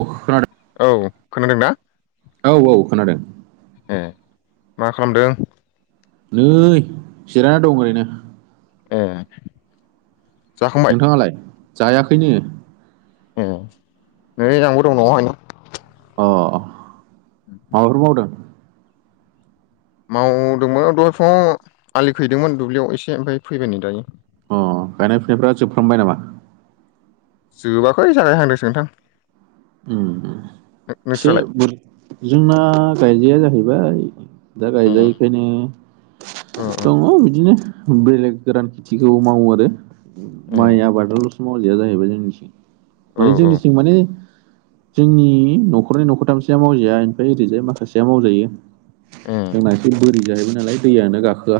अ खोनादों औ खोनादोंना? औ औ खोनादों ए मा खालामदों? नै जिरायना दं ओरैनो। ए जाखांबाय नोंथाङालाय जायाखैनो। ए नै आंबो दं न'हायनो। अ माबाफोर मावदों? मावदोंमोन दहाय फुङाव आलि खैदोंमोन दुब्लियाव एसे ओमफ्राय फैबायानो दायो। अ गायनाय फुनायफ्रा जोबफ्रांबाय नामा? जोबाखै जागायहांदोंसो नोंथां। ओम एसे नोंस्रालाय जोंना गायजाया जाहैबाय। दा ए गायजायैखायनो ओ ओ दङ बिदिनो। बेलेग गोरान खेथिखौ मावो आरो ए माइ आबादाल'सो मावजाया जाहैबाय जोंनिथिं। औ माने औ जोंनिथिं माने जोंनि न'खरनि न'खरथामसेया मावजाया ओमफ्राय ओरैजाय माखासेया मावजायो। ए जोंना एसे बोरि जाहैबाय नालाय दैयानो गाखोआ।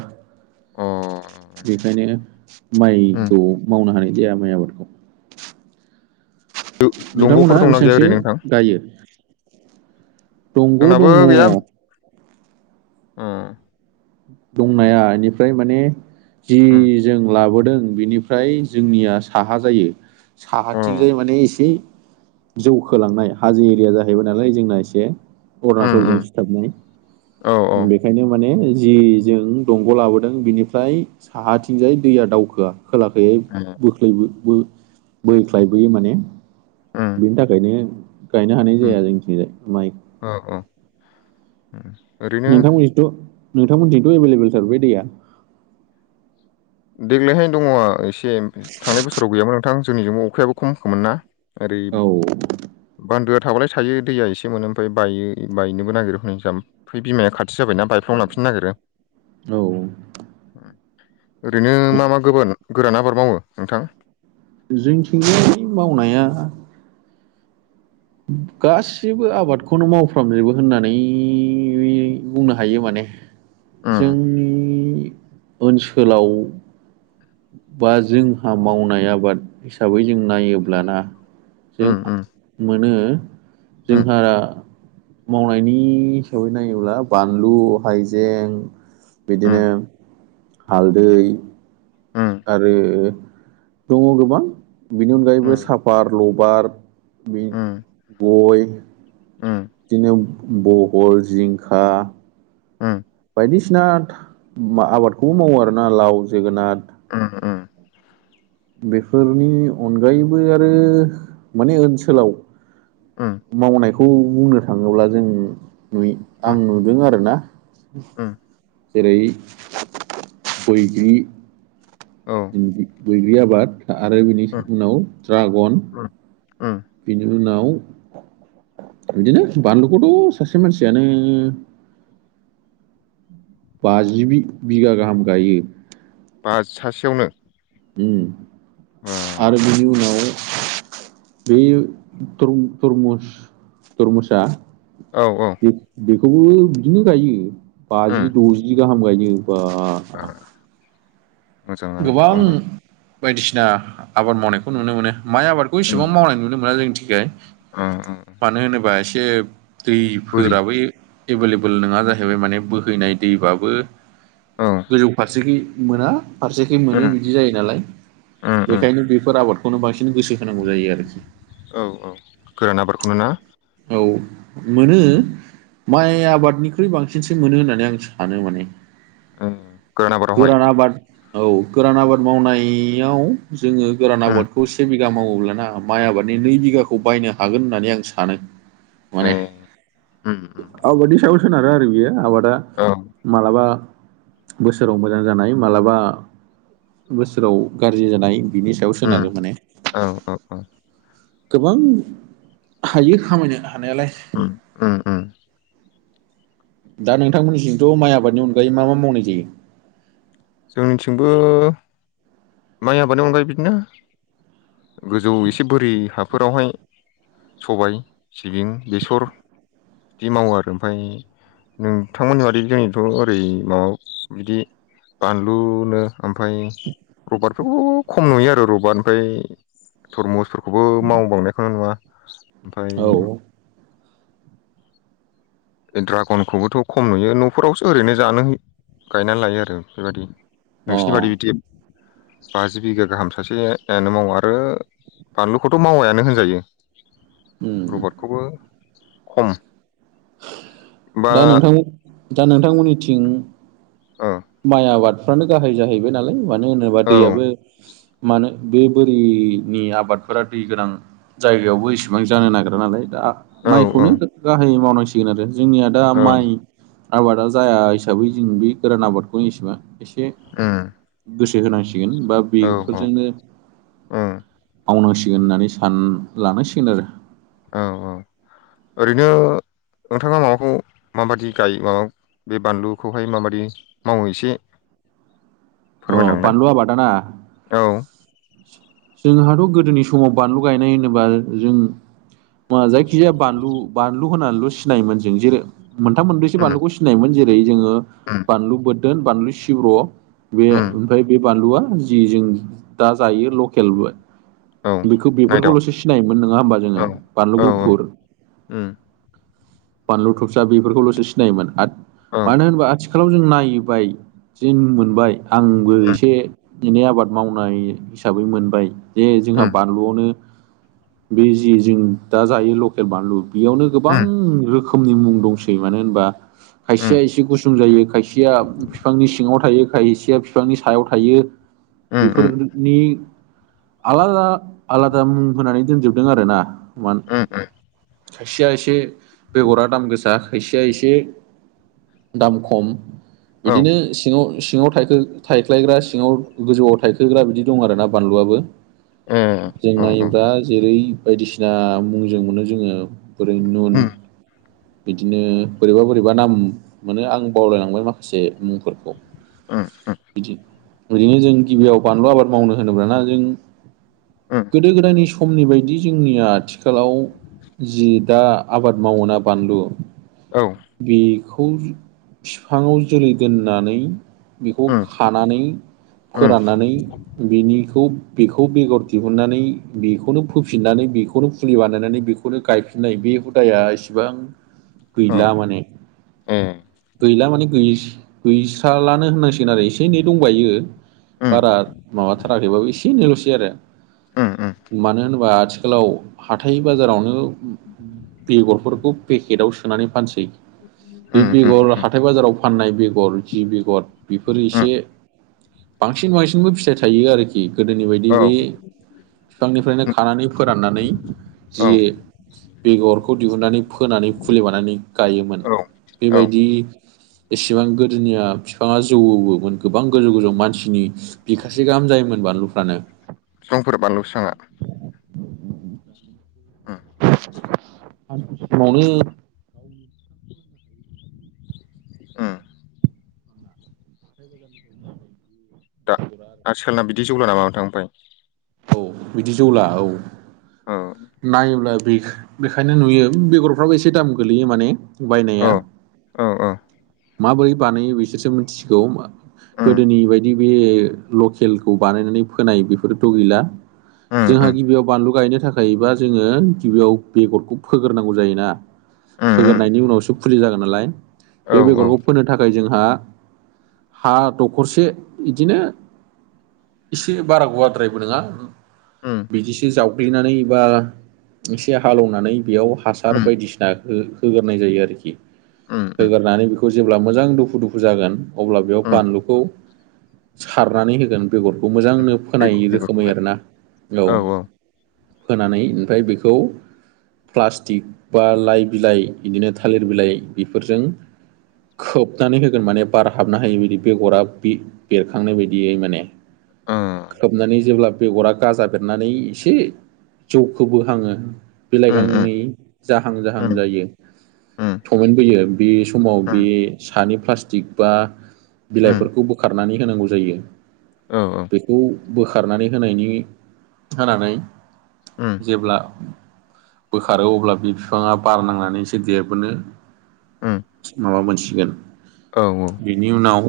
अ बेखायनो उम माइखौ मावनो हानाय [unintelligible] गियान माय आबाद खौ दंग'फोर नोंथांमोनहा दंना गैया बेसेबांसो ओरैनो नोंथां गायो? दंग' दङ। ओ दंनाया बेनिफ्राय माने जि उम जों लाबो दों बेनिफ्राय जोंनिया साहा जायो अ साहाथिंजाय माने एसे जौखोलांनाय हाजो एरिया जाहैबाय नालाय जोंना एसे। उम उम अरुणाचलजों सिथाबनाय औ औ बेखायनो माने जि जों दंग' लाबोदों बिनिफ्राय साहाथिंजाय दैया दावखोआ। खोलाखैयै उम बोख्लै बोख्लायबोयो माने। बेनि थाखायनो गायनो हानाय जाया जोंनिथिंजाय माय ओम नोंथांमोनिथ' नोंथांमोनिथिंथ' एभेलेबेलथार बे दैया? देग्लायहायनो दङ एसे थांनाय बोसोराव गैयामोन नोंथां जोंनिजोंबो अखायाबो खमखामोन ना। ओरै औ। बान्दोआ थाबालाय थायो दैया एसे मोनो ओमफाय बायो बायनोबो नागिरो हनै जाम फै बिमाया खाथि जाबायना बाय फ्लं लांफिनो नागिरो। औ ओम ओरैनो मा मा गोबान गोरान आबाद मावो नोंथां? जोंथिंजाय मावनाया गासिबो आबादखौनो मावफ्रामजोबो होननानै बुंनो हायो माने। उम जोंनि ओनसोलाव बा जोंहा मावनाय आबाद हिसाबै जों नायोब्लाना जों उम आ उम मोनो जोंहारा माव मानि हिसाबै नायोब्ला बानलु हाइजें बिदिनो उम हालदै उम आरो दङ' गोबां बेनि अनगायैबो उम साफार लबार बे उम गय उम दिनो बहल जिंखा उम बायदिसिना था मा आबादखौबो मावो आरोना लाव जोगोनाद उम उम बेफोरनि अनगायैबो आरो माने ओनसोलाव उम मावनाय खौ बुंनो थाङोब्ला जों नुय उम आं नुदों आरोना उम जेरै बोइग्रि औ बैग्रि बैग्रि आबाद आरो बिनि उम उनाव ड्रागन उम उम बिनि उनाव इदिनो बानलुखौथ' सासे मानसियानो बाजि बि-बिगा गाहाम गायो। बाज सासेयावनो उम आरो बिनि उनाव बियो तर-तरमुस तरमुसा औ औ बे-बेखौबो बिदिनो गायो उम बाजि द'जि गाहाम गायो। बा हा मोजाङानो थ' होमबा। बायदिसिना आबाद मावनायखौ नुनो मोनो माइ आबादखौ उम इसेबां मावनाय नुनो मोना जोंनि थिखाय। ओ ओ मानो होनोबा एसे बोरि दैफोराबै एभेलेबोल नोङा जाहैबाय माने बोहैनाय दैबाबो औ गोजौफारसेखि मोना फारसेखै उम मोनो बिदि जायो नालाय उम उम बेखायनो बेफोर आबादखौनो बांसि सिन गोसो होनांगौ जायो आरोखि। औ औ गोरान आबादखौनो ना औ मोनो उम माइ आबादनिख्रुइ बांसिनसो मोनो होननानै आं सानो माने। उम आबादावहाय गोरान आबाद औ गोरान आबाद मावनायाव जोङो गोरान उम आबादखौ सेबि गा मावोब्लाना माइ आबादनि नै बिगाखौ बायनो हागोन होननानै आं सानो। ए माने उम उम आबादनि साव सोनारो आरो बियो आबाद दा औ मालाबा बोसोराव मोजां जानाय मालाबा बोसोराव गारजि जानाय बिनि सायाव उम सोनारो माने। औ औ गोबां हायो खामायनो हानायालाय। उम उम उम दा नोंथांमोननिसिमथ' माइ आबादनि अनगायै मा मा मावनाय जायो? जोंथिंबो माइ आबादनि अनगायै बिदिनो गोजौ एसे बोरि हाफोरावहाय सबाय सिबिं बेसर दि मावो आरो ओमफाय नोंथांमोननि बादि जोंनिथ' ओरै माबा बिदि बानलुनो ओमफाय रबार फोरखौ खम नुयो आरो रबार ओमफ्राय थरमुसफोरखौबो मावबांनायखौनो नुवा ओमफाय औ ओ ड्रागनखौबोथ' खम नुयो न'फोरावसो ओरैनो जानो गायनानै लायो आरो बेबायदि अ नोंसिनि बादि बिदि बाजि बिगा गाहाम सासेयानो मावा आरो बानलुखौथ' मावायानो होनजायो उम रबटखौबो खम बा दा नोंथां दा नोंथांमोननिथिं औ माइ आबाद फ्रानो गाहाय जाहैबाय नालाय मानो होनोबा औ दैयाबो मानो बे बोरि नि आबादफोरा दै गोनां जायगायावबो एसेबां जानो नागेरा नालाय। दा औ औ माइखौनो गाहायै मावनांसिगोन आरो जोंनिया दा औ माइ। आबादा जाया हिसाबै जों बे गोरान आबादखौ एसेबां एसे उम गोसो होनांसि। दिगोन बा औ औ बेफोरजोंनो उम मावनांसि। सिगोन होननानै सान लानांसिगोन आरो। औ-औ ओरैनो। नोंथाङा माबाखौ माबादि गायो? माबा बे बानलुखौहाय माबादि मावो एसे। अ फोरमायलांलाय बानलु आबादाना? औ जोंहाथ' गोदोनि समाव बानलु गायनाय होनोबा जों। मुवा जायखिजाया बानलु-बानलु होननानैल' सिनायोमोन जों जेरै मोनथाम, मोनब्रैसो उम बानलुखौ सिनायोमोन जे। जोङो उम बानलु बोदोन, बानलु सिब्र बे उम ओमफ्राय बे। बानलुआ जि जों दा जायो लकेलबो। औ बेखो‌ नायदाव बेफोरखौल'सो सिनायोमोन नोङा होमबा जोङो? बानलु गुफुर। ओम। बानलु थबसा बेफोरखौल'सो सिनायोमोन आद औ मानो उम होनबा आथि। खालाव जों नायबाय जिन मोनबाय आंबो इसे। एनै आबाद मावनाय हिसाबै मोनबाय जे उम जोंहा बानलुआवनो। बे जि जों दा जायो लकेल बानलु बेयावनो गोबां उम रोखो। खोमनि मुं दंसै मानो होनबा। खायसेया उम एसे गुसुं जायो खायसेया बिफांनि सिङाव थायो खाय। सेया फिफांनि सायाव थायो उम उम बेफोरनि आलादा। आलादा मुं होनानै दोनजोबदों आरोना। मानो ओम-ओम। खायसेया एसे बेगरा दाम गोसा खायसेया एसे। दाम खम औ बिदिनो सिङाव-सिङाव थाइ। थायख्लायग्रा सिङाव, गोजौआव थाइखोग्रा बिदि दं आरो ना बानलुआबो। ए जों औ औ नायोब्ला जेरै बायदिसिना मुंजों मोनो जोङो। ओरै नुन। उम बिदिनो बोरैबा-बोरैबा नाम मोनो आं बावलायलांबाय माखासे मुंफोरखौ। उम उम बिदि ओरैनो जों गिबियाव बानलु आबाद मावनो होनोबाना जों। उम गोदो-गोदायनि समनि बायदि जोंनिया आथिखालाव जि। दा आबाद मावोना बानलु औ बे। खौ फिफाङाव जोलै दोननानै। बेखौ उम खानानै उम फोराननानै बेनिखौ। बेखौ बेगर दिहुननानै बेखौनो फोफिननानै बेखौनो फुलि बानायनानै बेखौनो गायफिनलाय बे। बे हुदाया इसिबां। औ गैला माने, ए गैला माने गैस गैस्रा। लानो होननांसिगोन आरो एसे-एनै दंबायो उम बारा माबाथाराखैबाबो इसे एनैल'स। आरो उम उम मानो होनोबा आथिखालाव हाथाइ- बाजारावनो। बेगरफोरखौ पेकेटाव सोनानै फानसै। उम उम बे-बेगर उम हाथाइ-बाजाराव फाननाय बेगर जि बेगर। बेफोरो एसे उम बांसिन-बांसिनबो फिथाइ थायो आरोखि। गोदोनि बायदि औ बे। बिफांनिफ्रायनो खानानै फोराननानै जि। औ बेगरखौ दिहुनन्नानै फोनानै फुलि बानायनानै गायोमोन औ औ बेबायदि। एसेबां गोदोनिया आब। बिफाङा जौवोमोन गोबां गोजौ-गोजौ मानसिनि बिखासे गाहाम जायोमोन बानलुफ्रानो। समफोर बानलु सङा। उम सान समावनो। ओ। दा आथिखाना बिदि जौला नामा नोंथां ओमफाय? औ बिदि जौला औ। औ नायोब्ला बेख बेखायनो नुयो बेगरफ्राबो एसे दाम गोलैयो माने। बायनाया औ औ औ माबोरै बानायो बिसोरसो मिथिसिगौ। उम गोदोनि बायदि बे लकेलखौ बानायनानै फोनाय बेफोरथ' गैला। उम जोंहा उम गिबियाव बानलु गायनो गायोबा जोङो गिबियाव बेगरखौ फोग्रोनांगौ जायोना। उम उम फोगोरनायनि उनावसो फुलि जागोन नालाय औ बे औ बेगरखौ फोनो थाखाय जोङो जोंहा हा दखरसे बिदिनो एसे बारा गवाद्रायबो नङा उम बिदिसो जावग्लिनानै बा एसे हालेवनानै बेयाव हासार उम बायदिसिना होगोरनाय जायो आरोखि उम उम होगोरनानै बेखौ खौ जेब्ला मोजां दुफु दुफु जागोन अब्ला बेयाव उम बानलुखौ सारनानै होगोन। बेगरखौ मोजांनो बेगर फोनायि रोखोमै बेगरखौहाय आरोना औ। फोनानै ओमफ्राय बेखौ प्लास्टिक बा लाइ बिलाइ बिदिनो थालिर बिलाइ बेफोरजों खोबनानै होगोन माने बार हाबनो हायि बायदि बेगरा बेरखांनाय बायदियै माने। उम खोबनानै जेब्ला बेगरा गाजा बेरनानै एसे जौखोबो हाङो बिलाइ उम गांनै जाहां जाहां उम जायो उम थमेन्टबोयो बे समाव उम बे सानि प्लास्टिक बा उम बिलाइफोरखौ बोखारनानै होनांगौ जायो औ बेखौ बोखारनानै होनायनि होनानै उम जेब्ला बोखारो अब्ला बि बिफाङा बार नांनानै एसो देबोनो उम माबा मोनसिगोन औ बेनि उनाव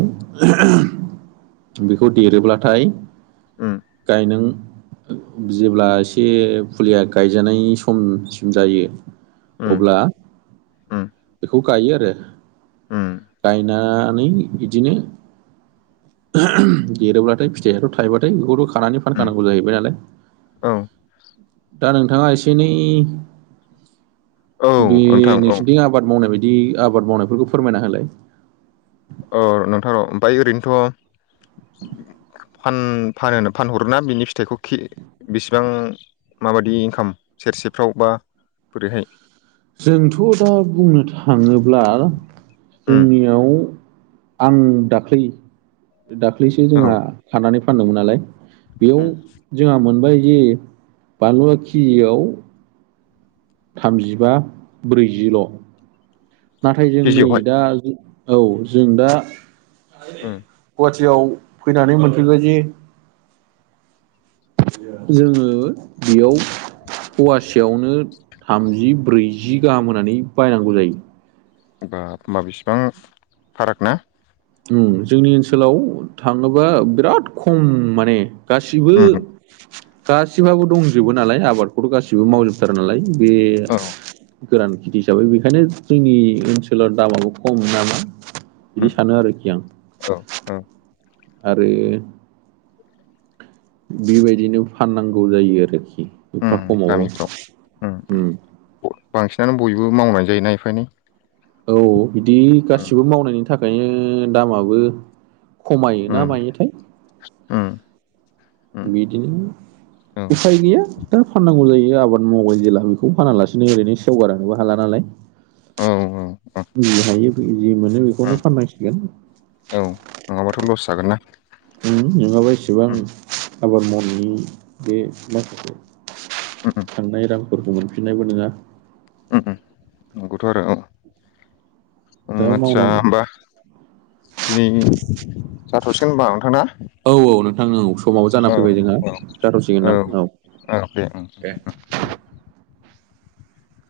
बेखौ देरोब्लाथाय उम गायनों जेब्ला एसे फुलिया गायजानायनि समसिम जायो। उम अब्ला उम बेखौ गायो आरो उम गायना नै बिदिनो देरोब्लाथाय फिथाइथ' थायोबाथाय बेखौथ' खानानै उम फानखानांगौ जाहैबाय नालाय। औ दा नोंथाङा एसे एनै औ बे नोंथां औ नोंसोरथि आब मावनाय बायदि आबाद मावनायफोरखौ फोरमायना होलाय। अ नोंथां र ओमफ्राय ओरैनोथ' फान फानहो फानहरोना बिनि फिथाइखौ कि बेसेबां माबादि इनकाम सेरसेफ्राव बा बोरैहाय? जोंथ' दा बुंनो थाङोब्ला उम जोंनियाव आं दाख्लै दाख्लैसो औ जोंहा खानानै फानदोंमोन नालाय। बेयाव उम जोंहा मोनबाय जे बानलुवा खेजियाव थामजिबा ब्रैजिल' नाथाय जों नै केजियावहाय दा औ जों दा उम गुहाटा याव फैनानै मोनफैबायजि जोङो बेयाव फवासेयावनो थामजि ब्रैजि गाहाम होनानै बायनांगौ जायो। बाब ओनबा बेसेबां फाराग ना? उम्म जोंनि ओनसोलाव थाङोबा बिराद खम माने गासिबो उम गासिबाबो दंजोबो नालाय आबादखौथ' गासिबो मावजोबथारो नालाय। बे औ गोरान खेथि हिसाबै बेखायनो जोंनि ओनसोलाव दामाबो खम नामा बिदि उम सानो उम आरोखि आं। औ औ आरो बेबायदिनो फाननांगौ जायो आरोखि एफा उम खमा बो गामिफ्राव उम बांसिनानो बयबो मावनाय जायोना एफा एनै औ बिदि उम गाससिबो मावनायनि थाखायनो दामाबो खमायो ना उम मायोथाय उम उम बिदिनो औ उफाय गैया दा फाननांगौ जायो बे आबाद मावबाय जेला बेखौ फानालासिनो ओरैनो सेवगारानोबो हाला नालाय औ औ बुंनो हायोब उम औ नङाबाथ' लस जागोन ना उम नङाबा एसेबां उम आबाद मावनायनि बे माखासे उम थांनाय रांफोरखौ मोनफिननायबो नङा हम हम नंगौथोआरो औ दा उमआस्सा मावनांगौ होमबा दिनै जाथ'सिगोन होनबा नोंथां ना औ औ नोंथां औ समाव औ जाना फैबाय जोंहा जाथ'सिगोनदां औ औ दे उम उम [unintelligible]